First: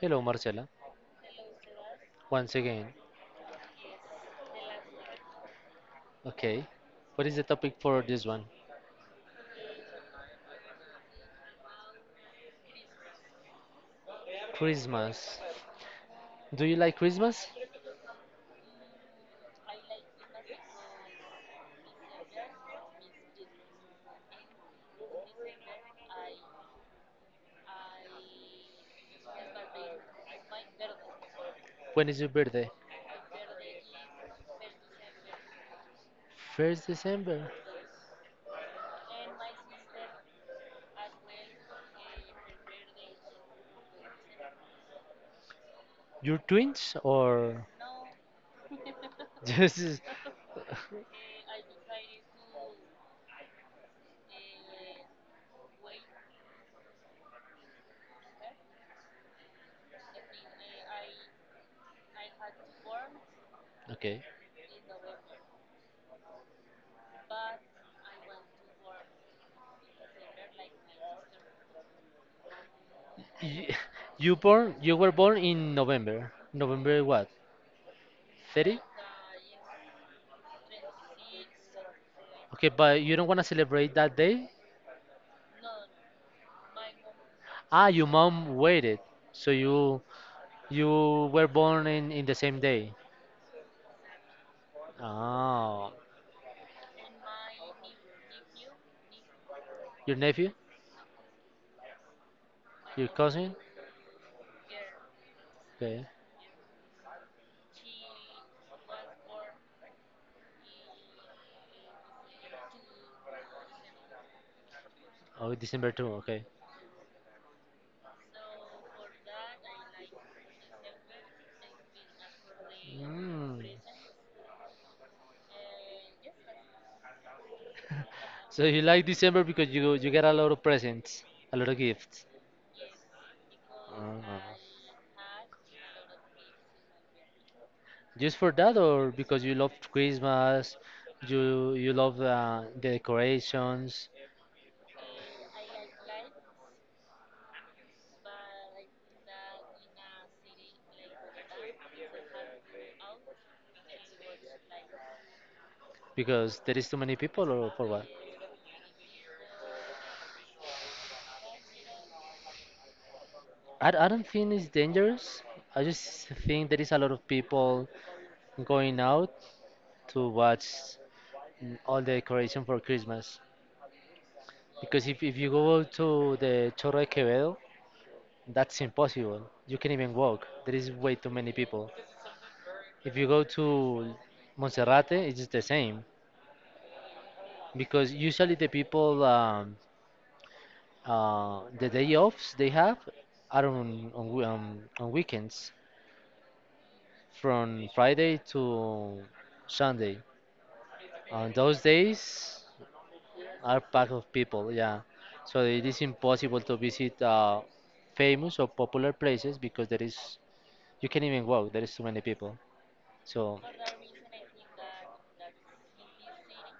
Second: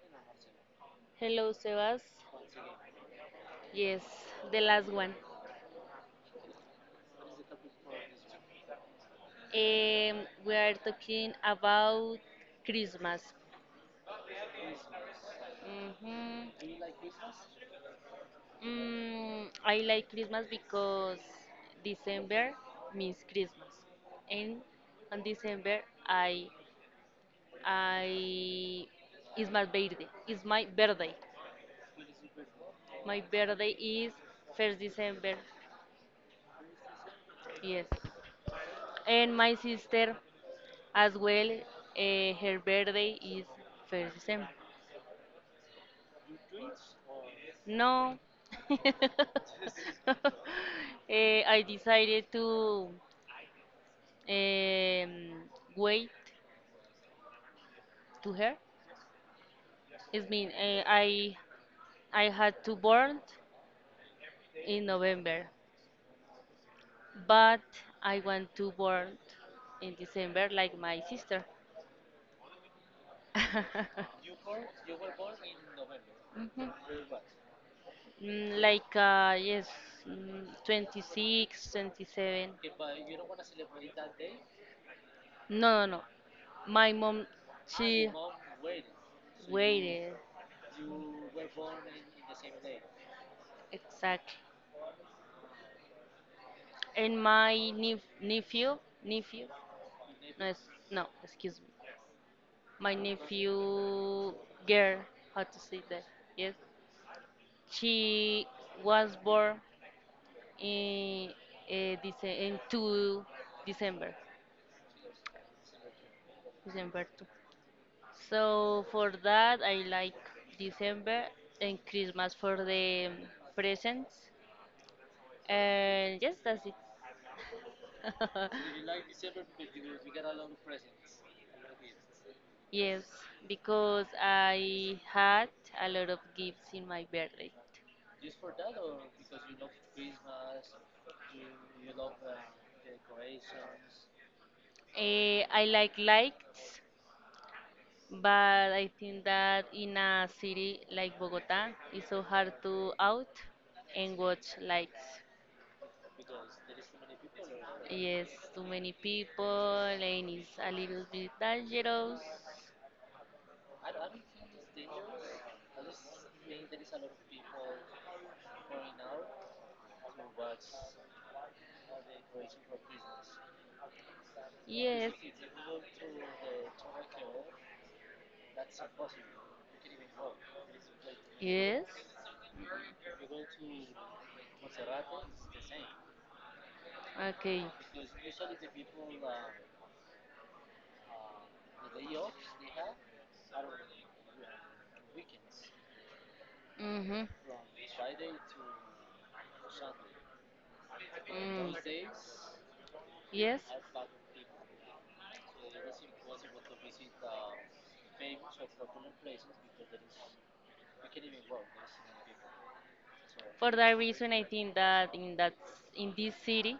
Hello, Marcela. Hello, Sebas. Once again. Yes, the last one. Okay. What is the topic for this one? We are talking about Christmas. Christmas. Do you Hmm. like Christmas? I like Christmas because December means Christmas, and on December I I is my birthday. It's my birthday. When is your birthday? My birthday is first December. First December. Yes, and my sister as well, her birthday is first December. You're twins or No. this is I decided to um, wait to her. It mean I had to born okay. in November, but I want to born in December like my sister. You, you were born in November. Mhm. November what? 30? Like, yes, 26, 27. Okay, but you don't want to celebrate that day? No, no, no. My mom, Ah, your she mom waited. So you waited. You were born in the same day. Exactly. Oh, And my nephew, your no, nephew? No, excuse me. My Your cousin? nephew girl, how to say that? Okay. Yes. She was born in, uh, in 2 December, Oh, December 2, okay. December 2. So for that, I like December and Christmas for the Mm. presents. And yes, that's it. So you like December because you get a lot of presents, a lot of gifts. Yes, because Oh. I had a lot of gifts in my birthday. Just for that, or because you love Christmas, you love the decorations, I like lights, but I think that in a city like Bogota, it's so hard to out and watch lights. because there is too many people, or for what? Yes, too many people, and it's a little bit dangerous. I don't think it's dangerous. I just think there is a lot of people going out to watch all the decoration for Christmas. Because Yes. if you go to the Chorro de Quevedo, that's impossible. You can't even walk. There is way too many Yes. people. If you go to Monserrate, it's the same. Okay. Because usually the people, the day offs they have are on weekends Mm-hmm. from Friday to Sunday. On Mm. those days Yes. are packed of people, yeah. So it is impossible to visit famous or popular places because there is you can't even walk. There is too many people, so For that reason, I think that in this city,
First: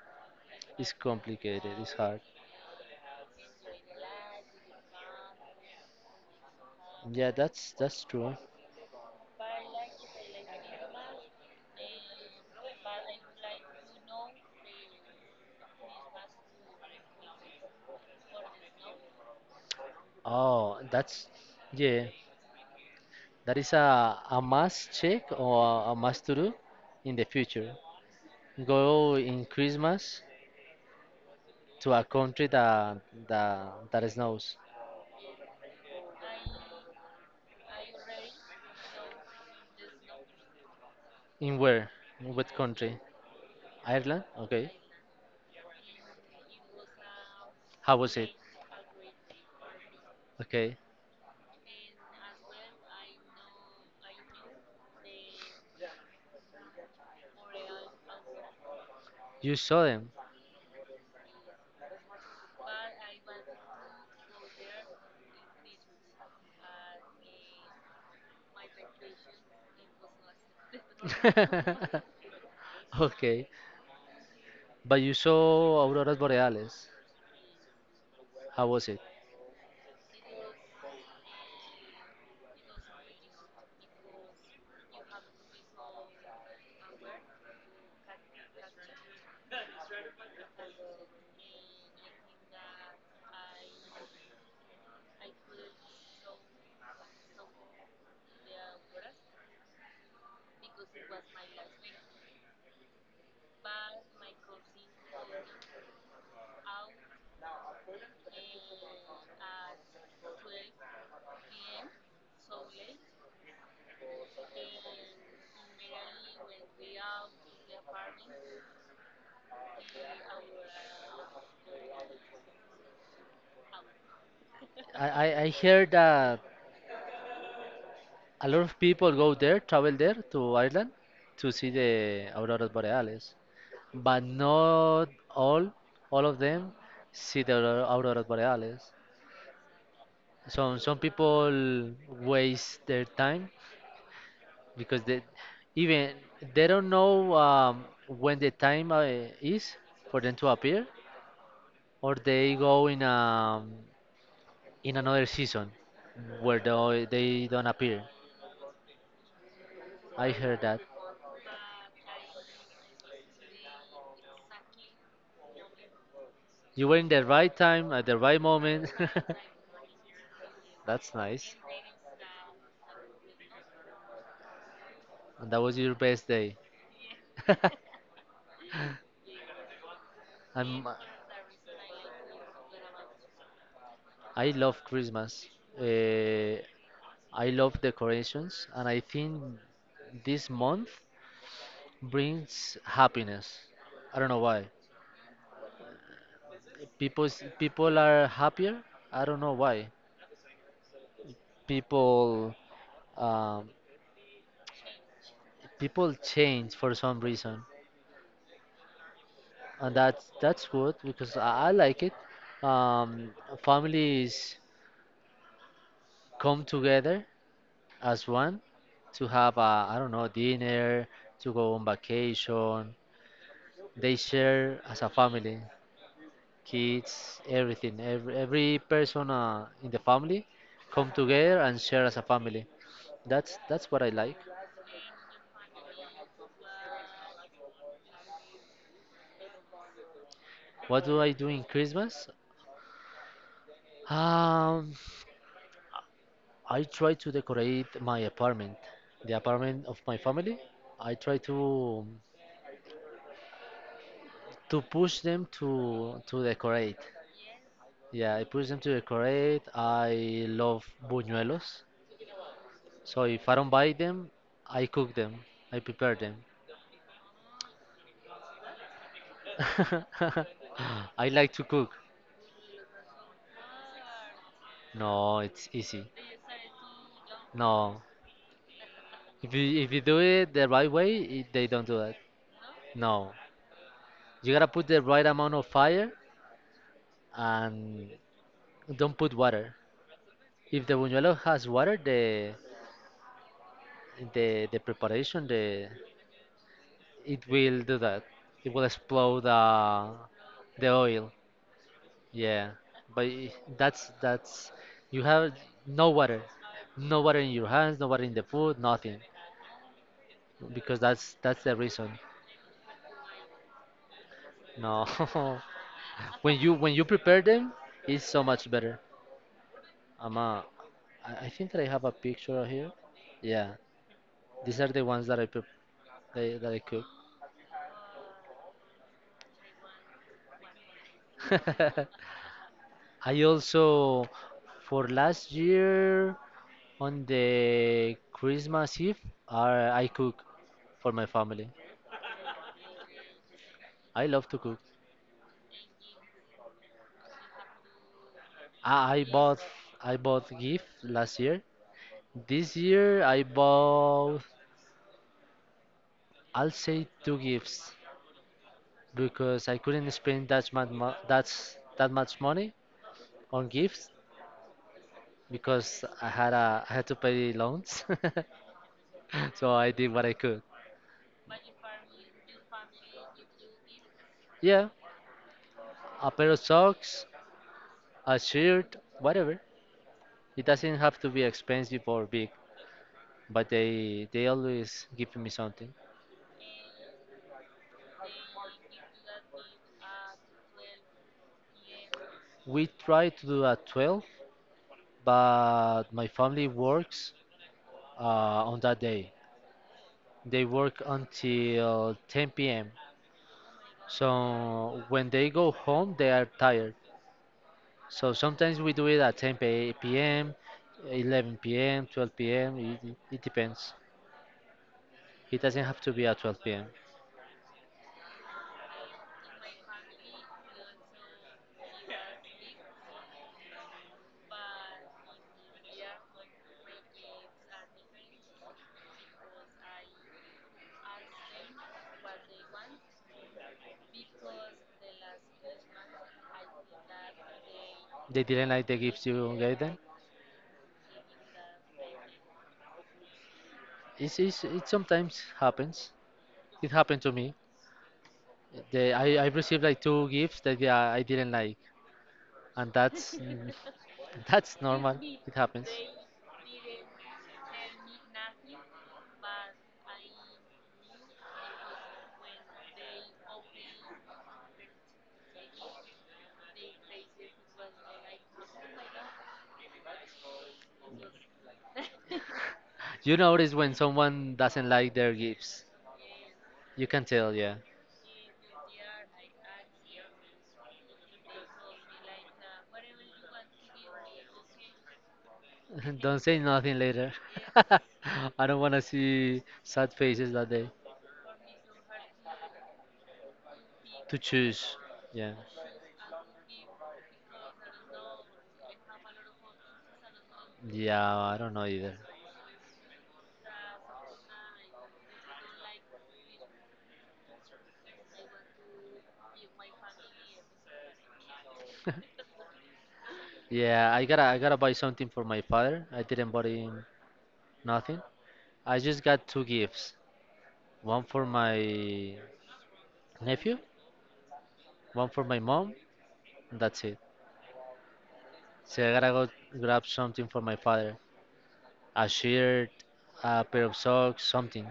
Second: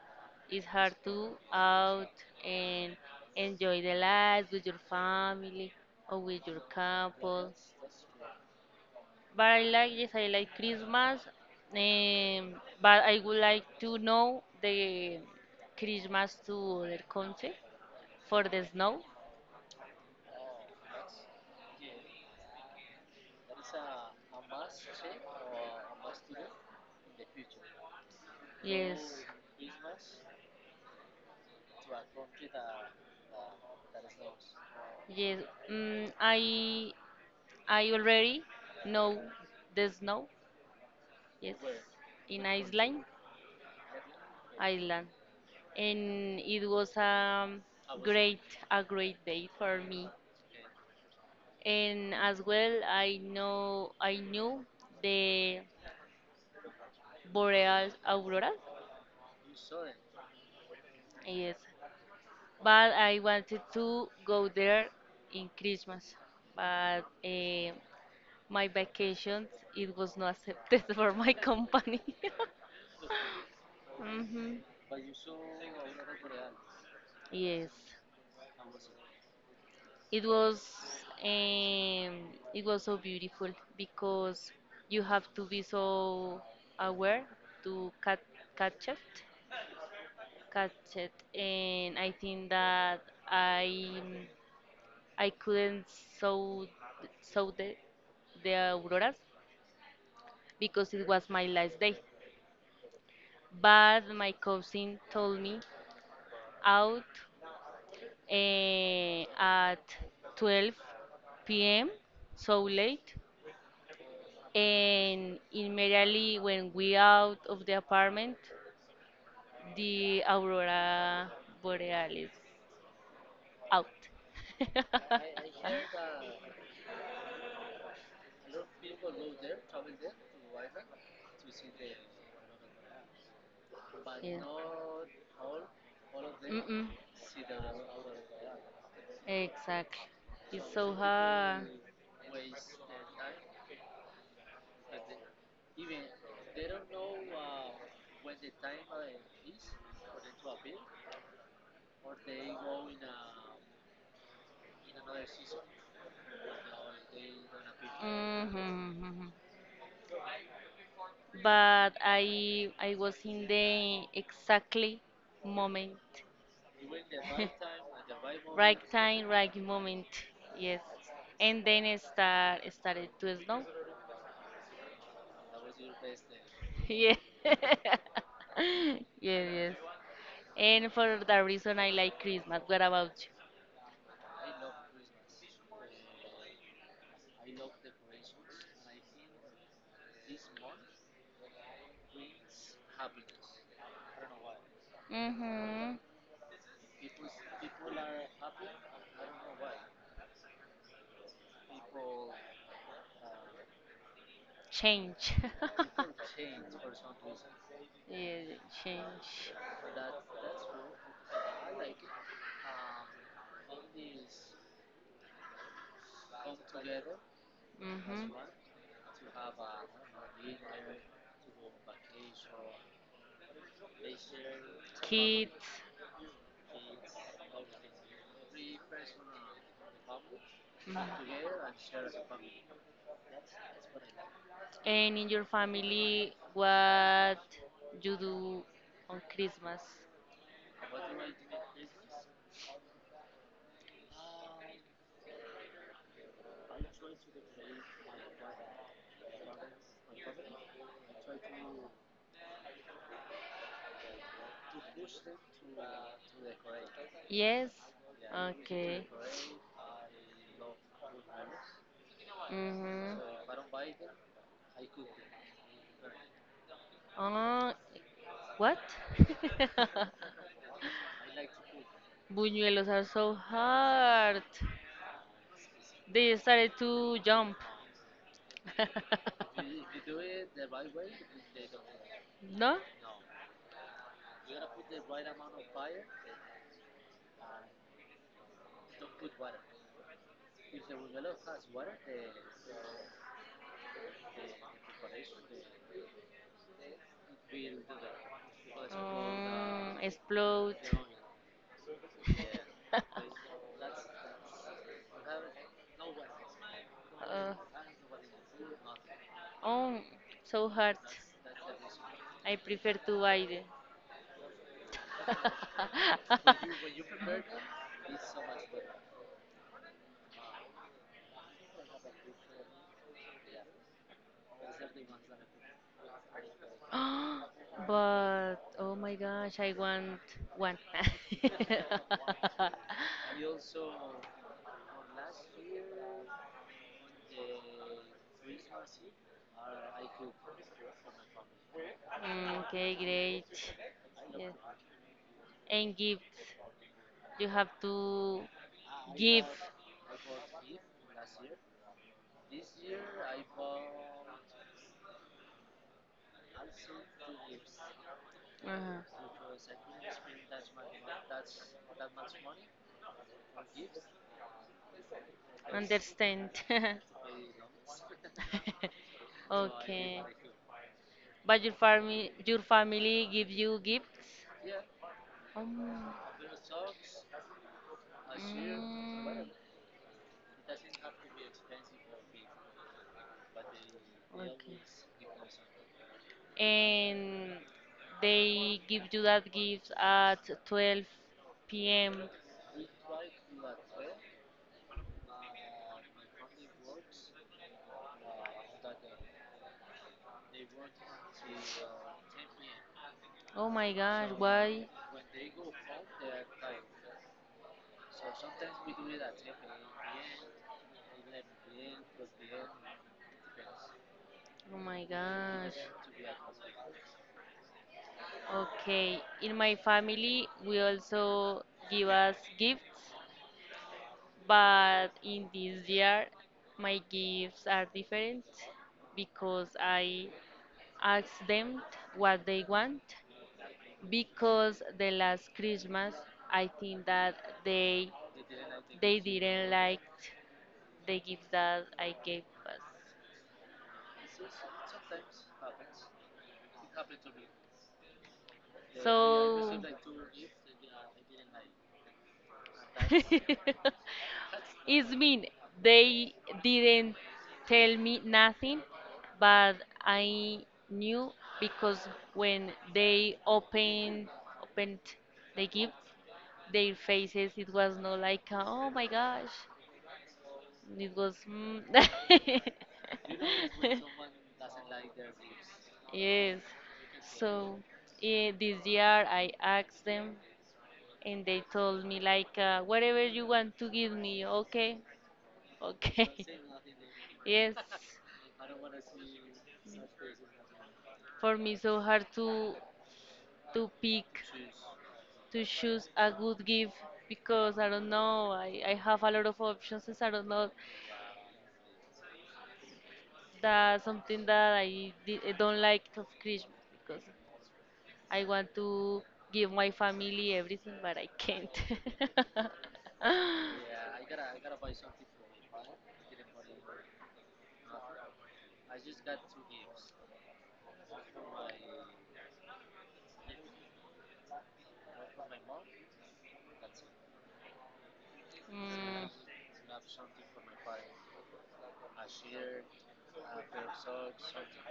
it's it's hard to complicated. It's out hard. and enjoy the life with your family or with your Yeah, couple. that's true. But I like, yes, I like Christmas. Um, but I would like to know the Christmas to other country for the snow. Oh, that's yeah. That is a must check or a must to do in the future. Go Yes. in Christmas to a country that snows. Yes. Mm, I I already know the snow. Yes, In where? In in what country? Iceland, Ireland? Okay. Iceland, and it was How was it? great a great day for me. Okay. And as well, I knew the boreal aurora. You saw them. Yes, but I wanted to go there in Christmas, but my vacation it was not accepted for my company. Okay. Hmm. But you saw auroras boreales. Yes, How was it? it was um, it was so beautiful because you have to be so aware to catch it, catch it, and I think that I I couldn't saw saw the auroras because it was my last day. But my cousin told me out at 12 p.m. so late, and immediately when we out of the apartment, the aurora borealis out. I, I, I heard that a lot of people go there, travel there to Ireland to see the auroras boreales. But Yeah. not all, all of them Mm-mm. see the auroras boreales. Exactly. It's Some so some hard. people waste their time because they even they don't know when the time is for them to appear, or they go in another season where they don't appear. Mhm. I heard that But I was in the exactly moment. you were in the right time at the right Right moment. time, right moment. Yes. That's nice, And then it started to snow. and that was your best day. Yeah. Yeah, yes. I'm, And for that reason I like Christmas. What about I love Christmas. Uh, I love decorations, and I think this month brings happiness. I don't know why. you? Mhm. People people are happier. I don't know why. People um, Change. people change for some reason, Yeah, change. As and that's good because I like it. Um, Families come together Mhm. as one to have a I don't know dinner, to go on vacation. They share as a family. Kids. Kids, everything, every person in the family Mhm. come together and share as a And family. That's what I like. in your family, what you do on Christmas? What do I do in Christmas? Um, I try to decorate my apartment, the apartment of my family. I try to push them to decorate. Yes. Yeah, I Yeah. push them to Okay. Decorate. decorate. I love buñuelos, Mhm. so if I don't So buy them, I cook them. I prepare them. Uh, what? I like to cook. Buñuelos are so hard. No, it's easy. They started to jump. No. If you do it the right way, they don't do that. No? No. You gotta put the right amount of fire and don't put water. If the buñuelo has water, the preparation, the it will do that. It will explode the Explode. the oil. Yeah. But I- that's you have no water. No water in uh, your hands, no water in the food, nothing. oh, so hard. Because that's the reason. I prefer to buy it. No. When you prepare them, it's so much better. I'm a, I think that I have a picture here. Yeah, these are the ones that I But oh my gosh, I want one. cook. I also for last year on the Christmas Eve, I cook for my family. Mm, okay, great. I love Yeah. to cook. And gifts. You have to I, I give. bought I bought gift last year. This year I'll say two gifts, Uh-huh. because I couldn't spend that much that much money on gifts because I Understand. had a I had to pay loans, so I did Okay. what I could. But your family give you gifts? Yeah, Um, a pair of socks, a shirt, mm, whatever. It doesn't have to be expensive or big, but they always give me something. Okay. And they give you that gift at 12 p.m.? We try to do at 12, but my family works on that day. They work until 10 p.m. Oh my gosh, why? So when they go home, they are tired. So sometimes we do it at 10 p.m., 11 p.m., 12 p.m. It depends. Oh my It gosh. doesn't have to be at 12 p.m. Okay, in my family, we also give us gifts, but in this year, my gifts are different because I ask them what they want because the last Christmas I think that they They didn't like the they gifts you didn't gave them. like the gifts that I gave us. It sometimes happens. It happened to me. I So received like two gifts that yeah, I didn't like, and that's it's normal. mean It happens. they didn't tell me nothing, but I knew because when they opened the gift, their faces, it was not like, oh my gosh. It was. Mm. You notice when someone doesn't like their gifts. Yes. You can tell, yeah. So this year I asked them, and they told me like whatever you want to give me, okay, okay. Don't say nothing later. Yes. I don't want to see sad faces that day. For me, so hard to pick, To choose, yeah. to choose a good gift because I don't know. I have a lot of options. And I don't know. Yeah, I don't know either. That's something that I don't like of Christmas because I want to give my family everything, but I can't. Yeah, I gotta buy something for my father. I didn't buy him nothing. I just got two gifts. One for my nephew, one for my mom, and that's it. So I Mm, gotta go grab something for my father. A shirt, a pair of socks, something.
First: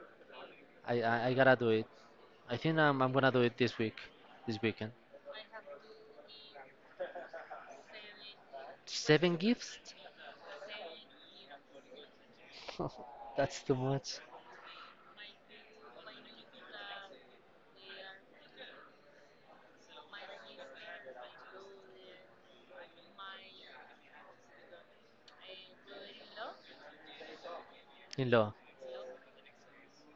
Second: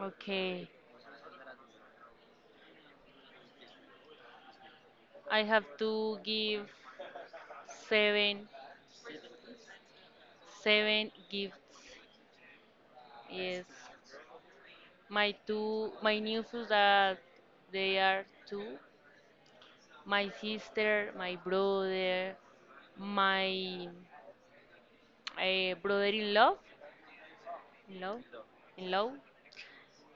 okay. I gotta do it. I think I'm gonna do it this week, this weekend. I have to give seven, Seven gifts? seven gifts. That's Yes, too much my nieces that they are two, my sister, my brother, my a brother-in-law, in law, in law. in law,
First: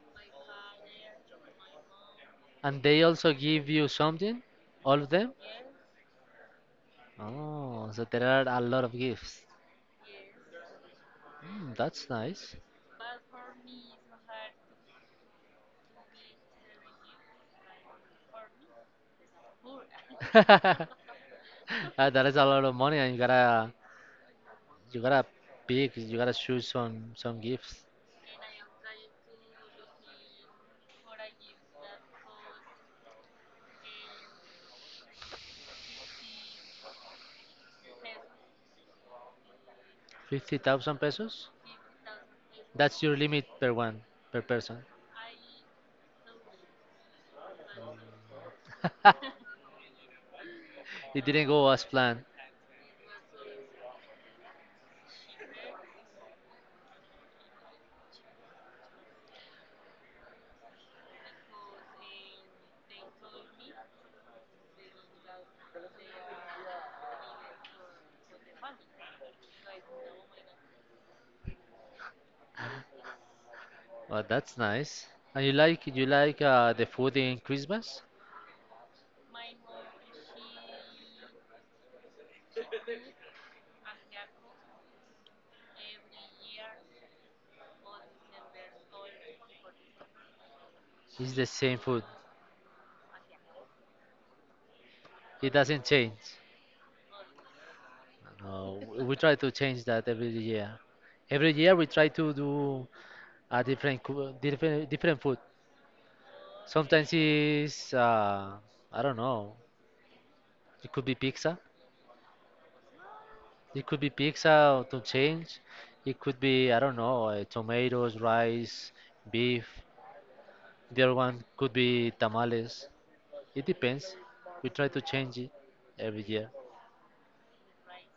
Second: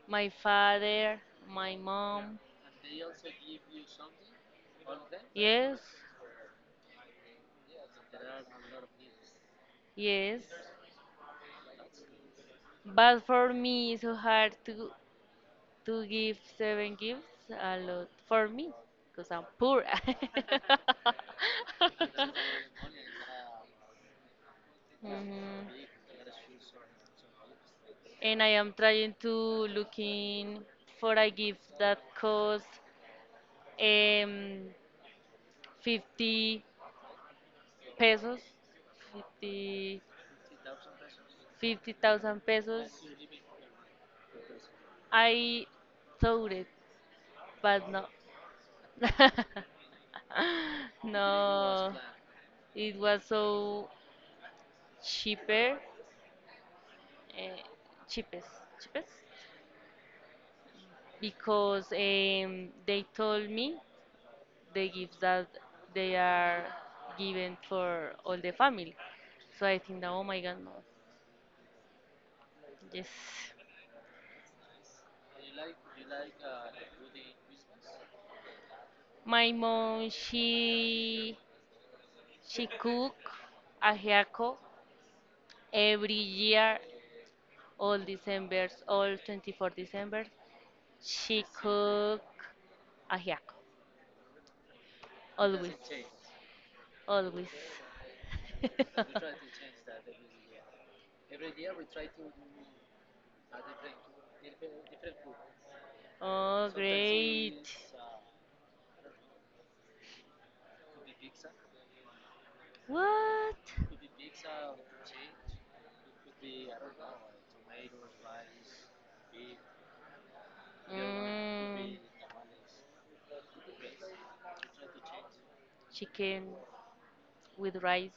my father, my mom. And they also give you something, all of them. Yes. Oh, so there are a lot of gifts. Yes. Mm, that's nice. But for me, it's so hard to give seven gifts. A lot for me, because I'm poor. That is a lot of money, and you gotta Mhm. pick, you gotta choose some gifts. And I am trying to looking for a gift that costs um, 50 pesos, 50 50,000 pesos? 50,000 pesos. That's your limit per one per person. I thought it, but no. It didn't go as No, planned. it was so cheaper, uh, cheapest, cheapest, because they told me the gifts that they are given for all the family. So I think that, oh my God, no. Yes. Well, that's nice. And you like the food in Christmas? My mom, she cook ajiaco every year, all Decembers, all 24 December. It's She the same food. cook ajiaco, It always, doesn't change. always. No, we try to change that every year. Every year we try to do a different coo- different different food. Oh, Sometimes great. it's I don't know. It could be pizza. What? It could be pizza to change. It could be I don't know tomatoes, rice, beef. The other one could Mm, be tamales. It depends. We try to change it every year. chicken with rice.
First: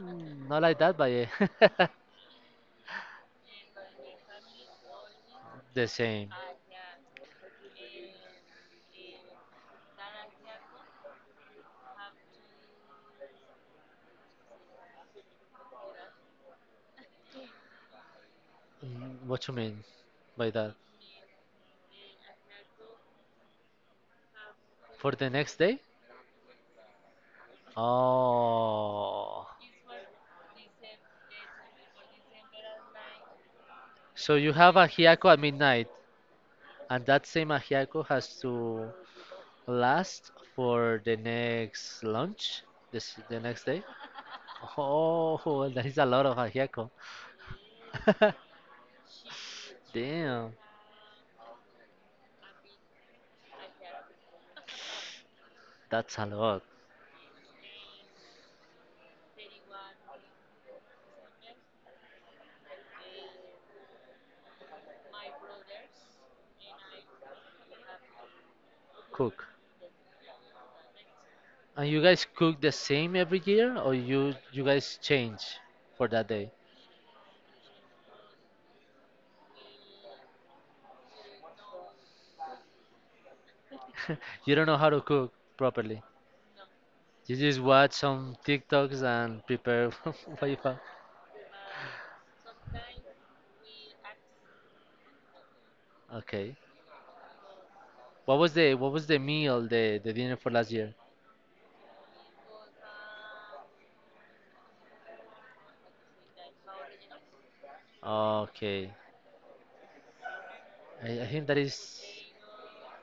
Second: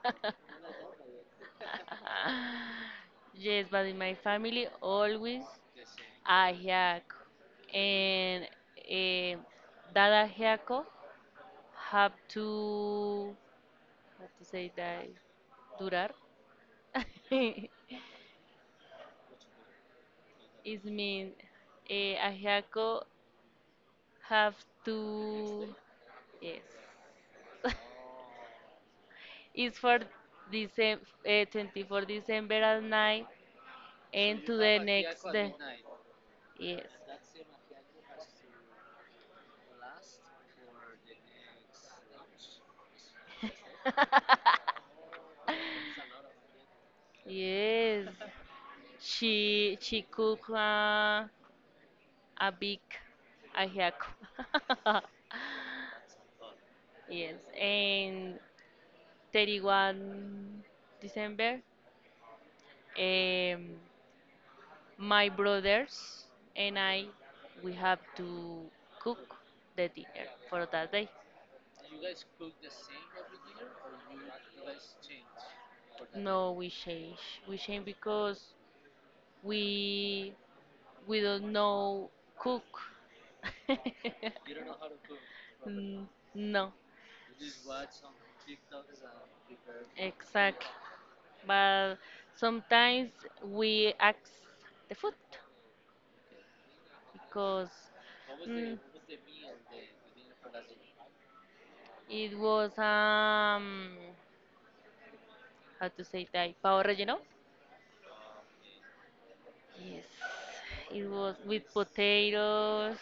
Mm. Not like that, but yeah. Yes, but in my family always The same. ajiaco, and eh, that ajiaco have to how to say that durar. It What you mean by that? mean ajiaco have For the next to day? yes. Oh. It's for December 24 December at night So and you to have the a next hiaco at day. midnight, Yes. and that same ajiaco has to last for the next lunch, the next day? Oh, that is a lot of ajiaco. Yes. She cook Damn, a big ajiaco. that's a lot. Yes, and 31 December, um, my brothers and I, we have to cook Cook. the dinner for that day. And you guys cook the same every year, or you guys change for that day? No, we change. We change because we we don't know cook. You don't know how to cook properly. Mm, no. You just watch some TikToks and prepare what you Exactly. have. But sometimes we ask the food Okay. because mm, What was the meal the dinner for last year? it was how to say that pavo relleno. Okay. Yes, it I was think that with is potatoes.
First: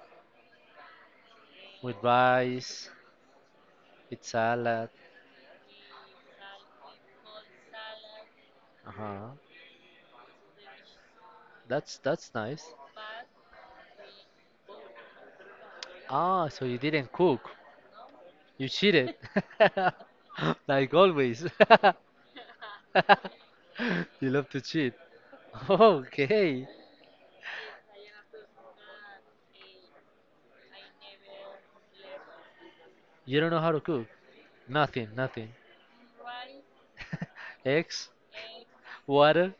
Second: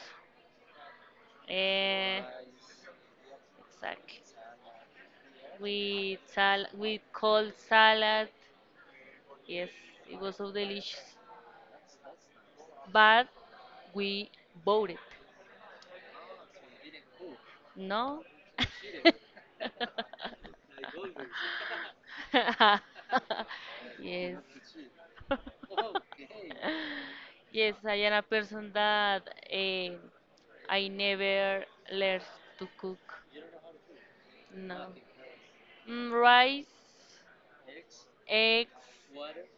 with Eh, rice, exactly. with salad. With cold salad. Uh-huh. Yes, it was so delicious. That's nice. But we bought it. Ah, so you didn't cook. No. You cheated. Like always. You love to Yes. cheat. Okay. Yes, I am a person that I never learned to cook. You don't know how to cook? No. Nothing, nothing. Mm, rice, Eggs, eggs, water.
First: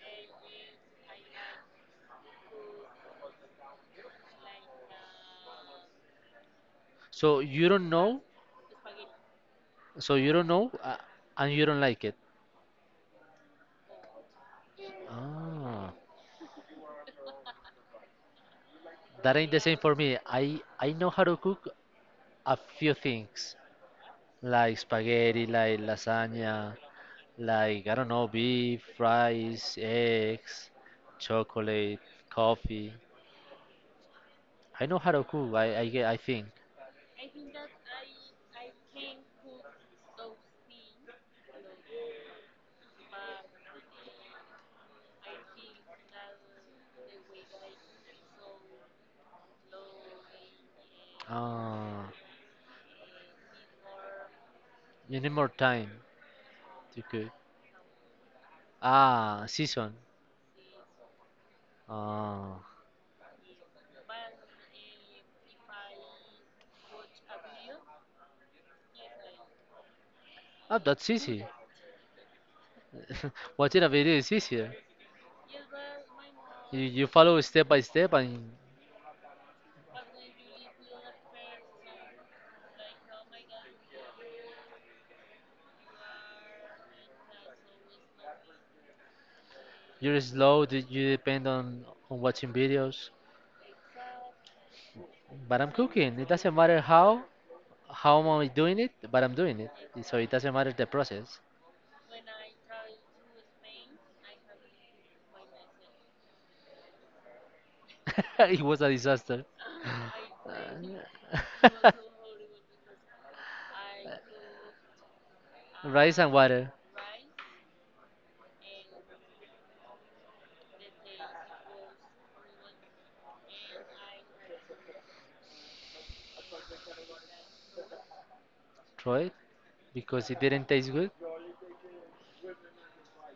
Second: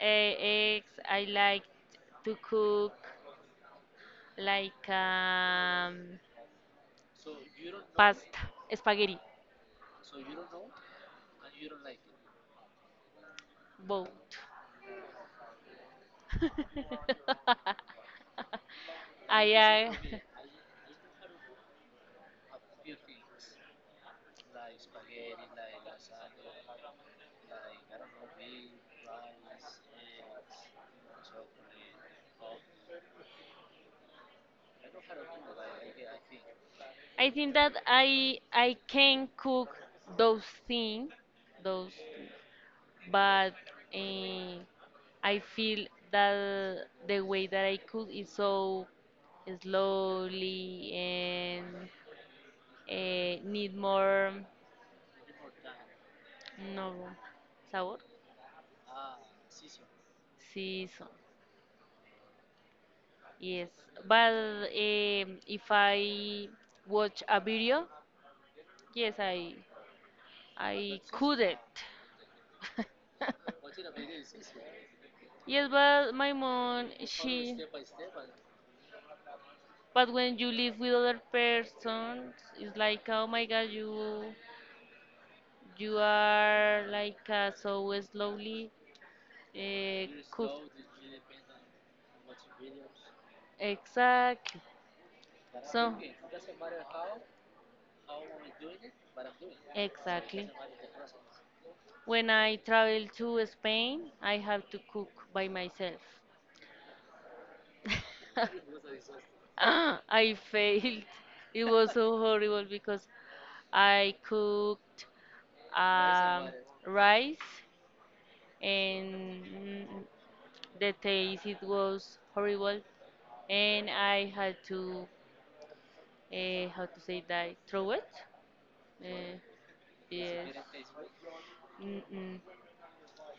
eggs. I like to cook like So you don't know. pasta, spaghetti, So you don't know, and you don't like it. both. Ah, that ain't I the same for me. I know how to cook a few things, like spaghetti, like lasagna, like I don't know, beef, rice, eggs, chocolate, coffee. I know how to cook. I get. I think. I think that I can cook those things, those. But eh, I feel that the way that I cook is so slowly and Ah, need more you need more time no to cook. sabor Ah, season. season Ah, yes but if I watch a video yes I I that's easy. couldn't Watching a video is easier. yes but my You, mom you follow she step by step and but when you live with other persons, it's like, oh my god, you you are like so slowly you're slow, cooked. You depend on watching videos. Exactly. But I'm So, cooking. It doesn't matter how am I doing it, but I'm doing it. So it exactly. doesn't matter the process. When I travel to Spain, I have to cook by myself. It was a disaster. Ah, I failed. It was so horrible because I cooked Rice and um, water, rice and the taste it was horrible and I had to how to say that, throw it. right? Uh, Because it yes. didn't taste good. Mm-mm.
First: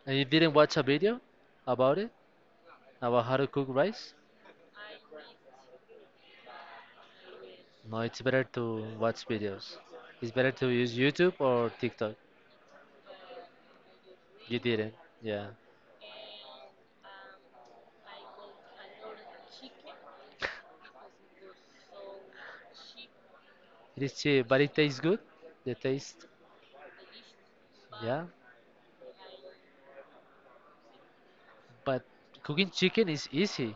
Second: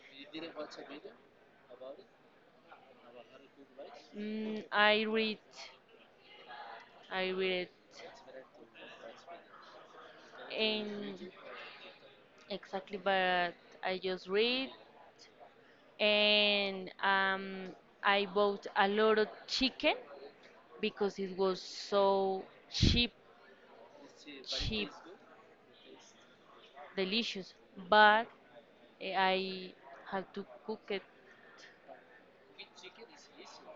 And you didn't watch a video about it, about how to cook rice? Mm, I read, I read, No, it's better to watch videos. It's better to use and YouTube or TikTok. exactly, but I just You read, didn't. Yeah. and I bought a lot of chicken because it was so cheap, It is cheap, but it cheap, tastes good. The taste. delicious. Yeah. But I had to cook it. But cooking chicken is easy.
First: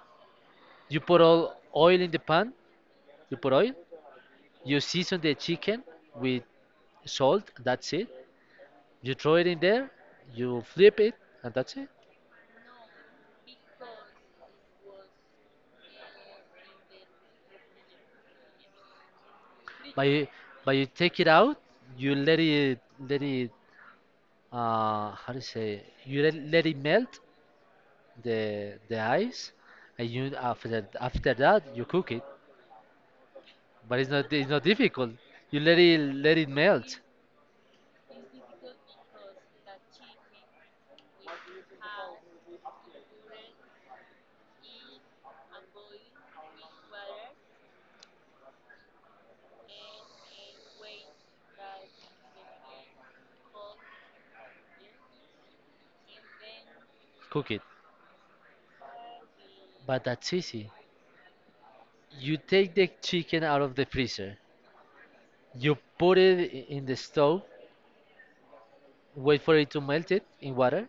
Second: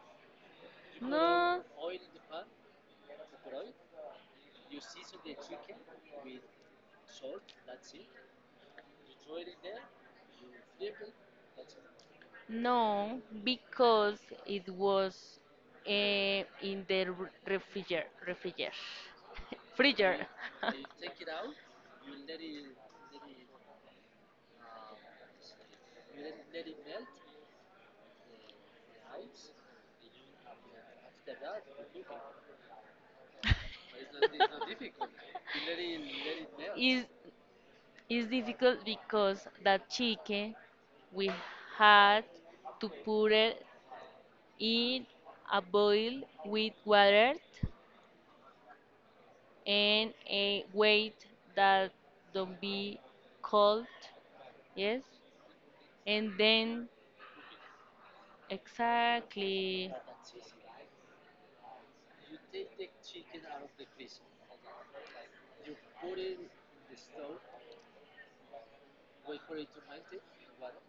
You put all No. oil in the pan. You put oil. You season the chicken with salt. That's it. You throw it in there. You flip it, and that's it. No, because it was in the r- refriger refriger But freezer. you, but you take it out. You let it how to say you let it melt the ice, and you after that you cook it. But it's not difficult. You let it melt, Is is difficult because that chicken we had to put it in a boil with water and wait that don't be cold. Yes. And then, cook it. exactly, But that's easy. You take the chicken out of the freezer. You put it in the stove. Wait for it to melt it in water.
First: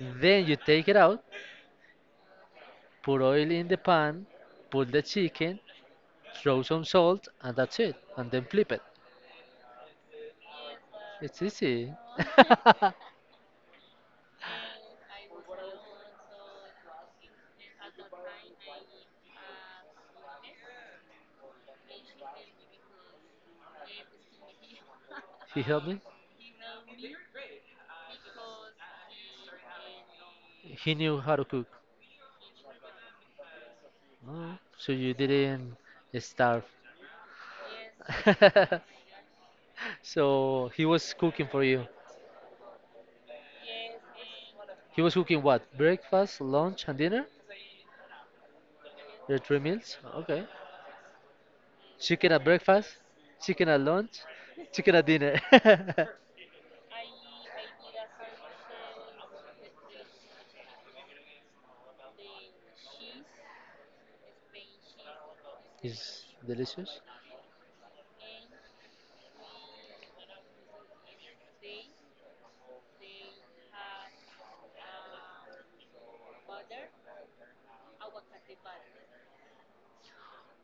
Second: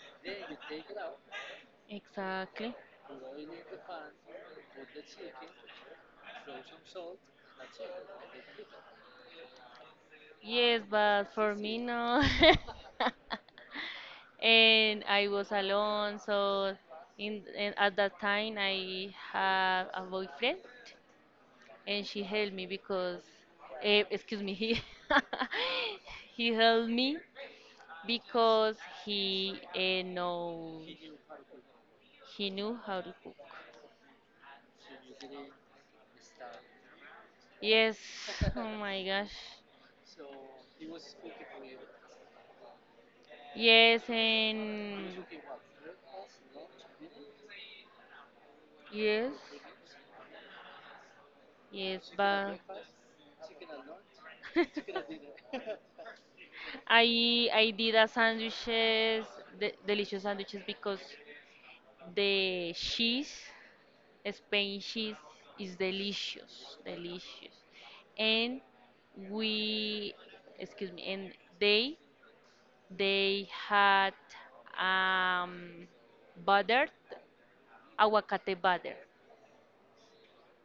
Then you take it out. exactly. Put oil in the pan. Put the chicken. Throw some salt, and that's it. And then flip it. Yes, but It's for me, easy. no. And I was alone, so and at that time I had a boyfriend, and she helped me because, excuse me, he He helped me. he helped me because he eh, know He knew how to cook, he knew how to cook. So you didn't starve. Yes, oh my gosh. So he was cooking for you. Yes He was and cooking what? Breakfast, lunch, and dinner? yes There are three meals? Okay. yes Chicken at but breakfast, chicken at lunch, chicken at dinner. I did a sandwiches, delicious sandwiches because the cheese, Spain cheese is It's delicious, delicious. delicious. And we, excuse me, and they they had um, buttered aguacate butter.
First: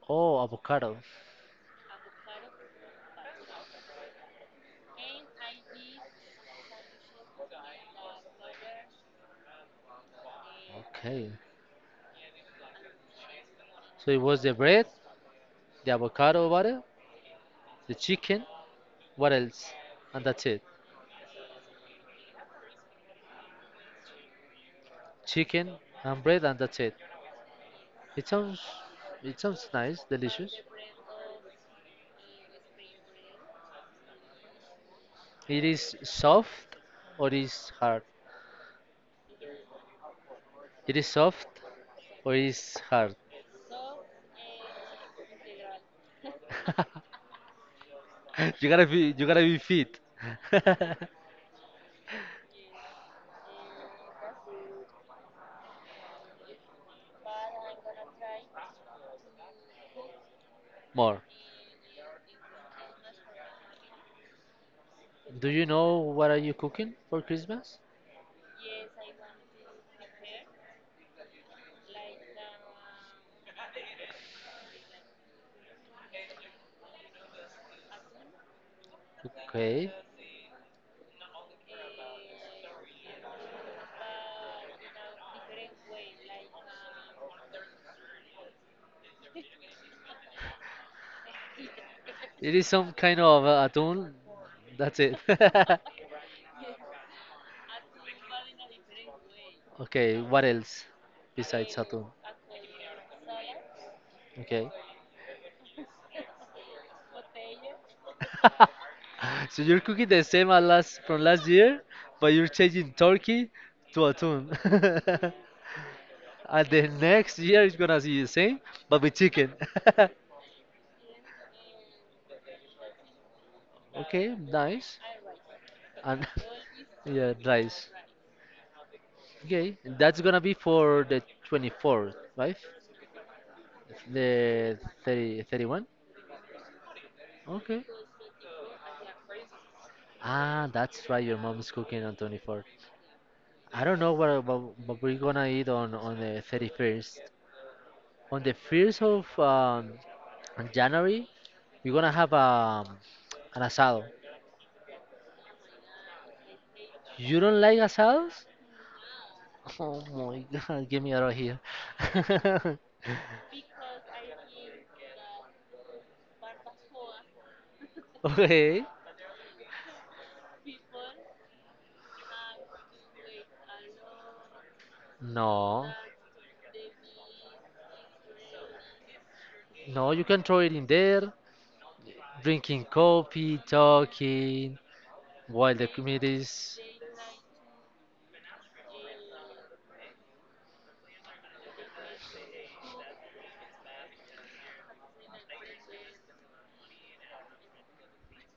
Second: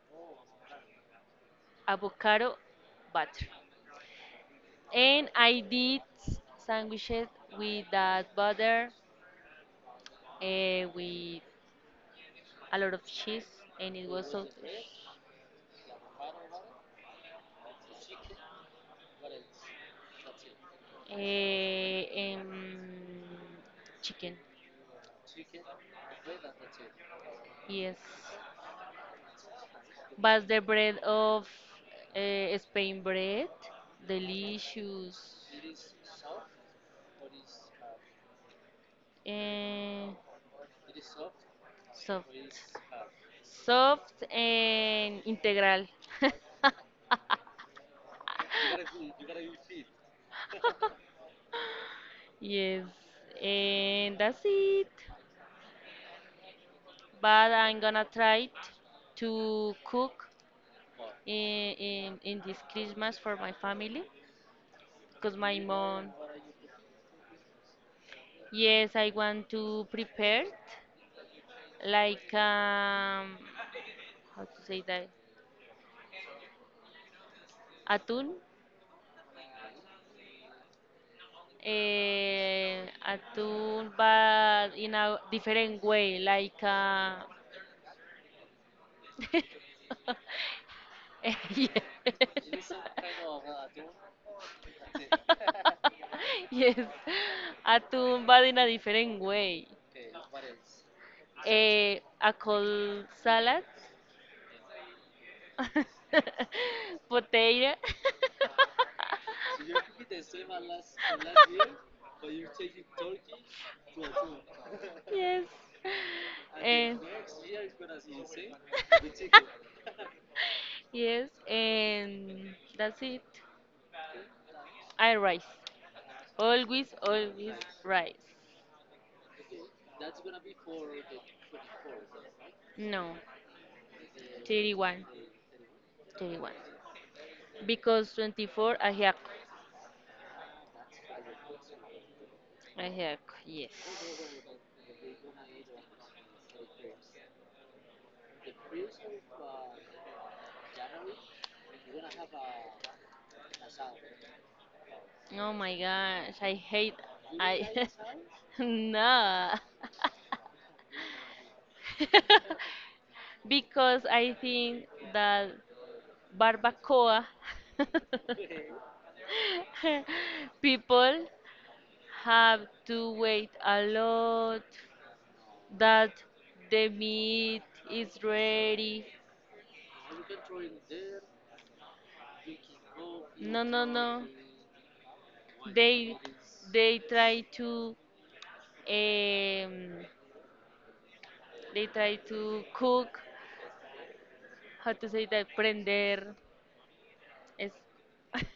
Oh, avocado. Avocado butter. And I did sandwiches with that butter Okay. with a lot of cheese, and it So it was was so the bread, the avocado butter, the chicken. What else? And that's it. uh, um, chicken. Chicken and bread, and that's it. Yes, It sounds, it sounds nice, but delicious. the bread of Spain bread, delicious It is soft or is hard? and It is soft soft, or is hard? soft and integral. You gotta be fit. Yes, and that's it. But I'm gonna try to cook More. In this Christmas for my family because Do my you know mom, what are you cooking for Christmas? yes, I want to prepare it, like, how to say that? Atún. Okay. Atún, but in a different way, like, yeah. It is some kind of atún. That's it. Yes, atún, but in a different way. Okay, what else besides atún? A cold salad, Okay. potato. So you're cooking the same as last from last year, but you're changing turkey to atún. Yes. And the Eh, next year is gonna see the same, but with chicken. yes, and that's it. Okay, nice. I rice. And Always, yeah, always nice. rice. Okay, that's gonna be for the 24th, right? No, The 31. 30, 31? 31. Okay. Because 24, ajiaco. Ah, that's right. Your mom's cooking on 24th. Ajiaco, yes. I don't know what we're gonna eat on the 31st. On the 1st of January, we're gonna have an asado. Oh my gosh, I hate You don't like I asados? no. Oh my god, give me out of here. Because I think that barbacoa Okay. people have to wait a lot No. that the meat is ready. No, you can throw it in there, drinking coffee, No, no, no. talking, while the They community is. they try to um, they try to cook how to say that prender is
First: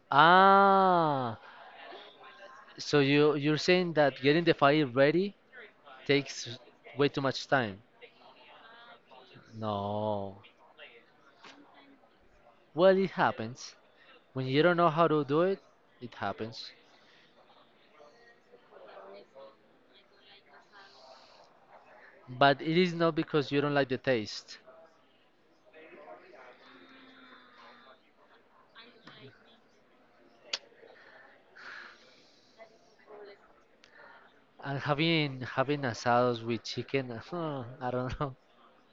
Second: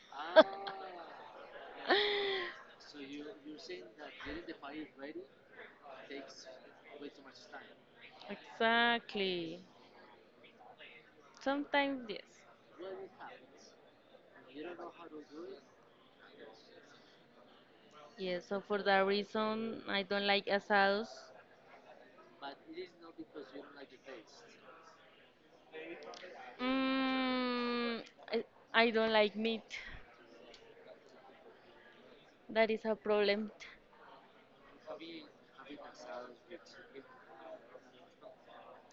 Ah, so you're saying that getting the fire ready takes way too much time. exactly No. sometimes yes Well, it happens. When you don't know how to do it, it happens. yes so for that reason I don't like asados But it is not because you don't like the taste. mm, I, I don't like meat that is a problem And having asados with chicken, huh, I don't know.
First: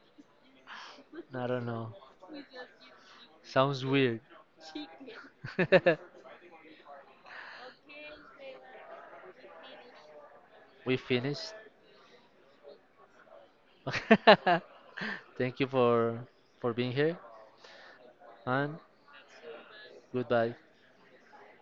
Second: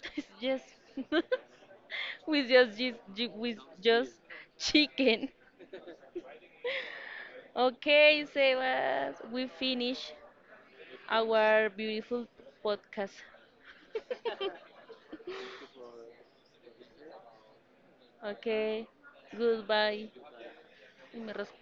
yes I don't know. with just with Sounds just weird. chicken okay sebas we finish We finished. our beautiful podcast Thank you for being here and okay goodbye goodbye. Y me res-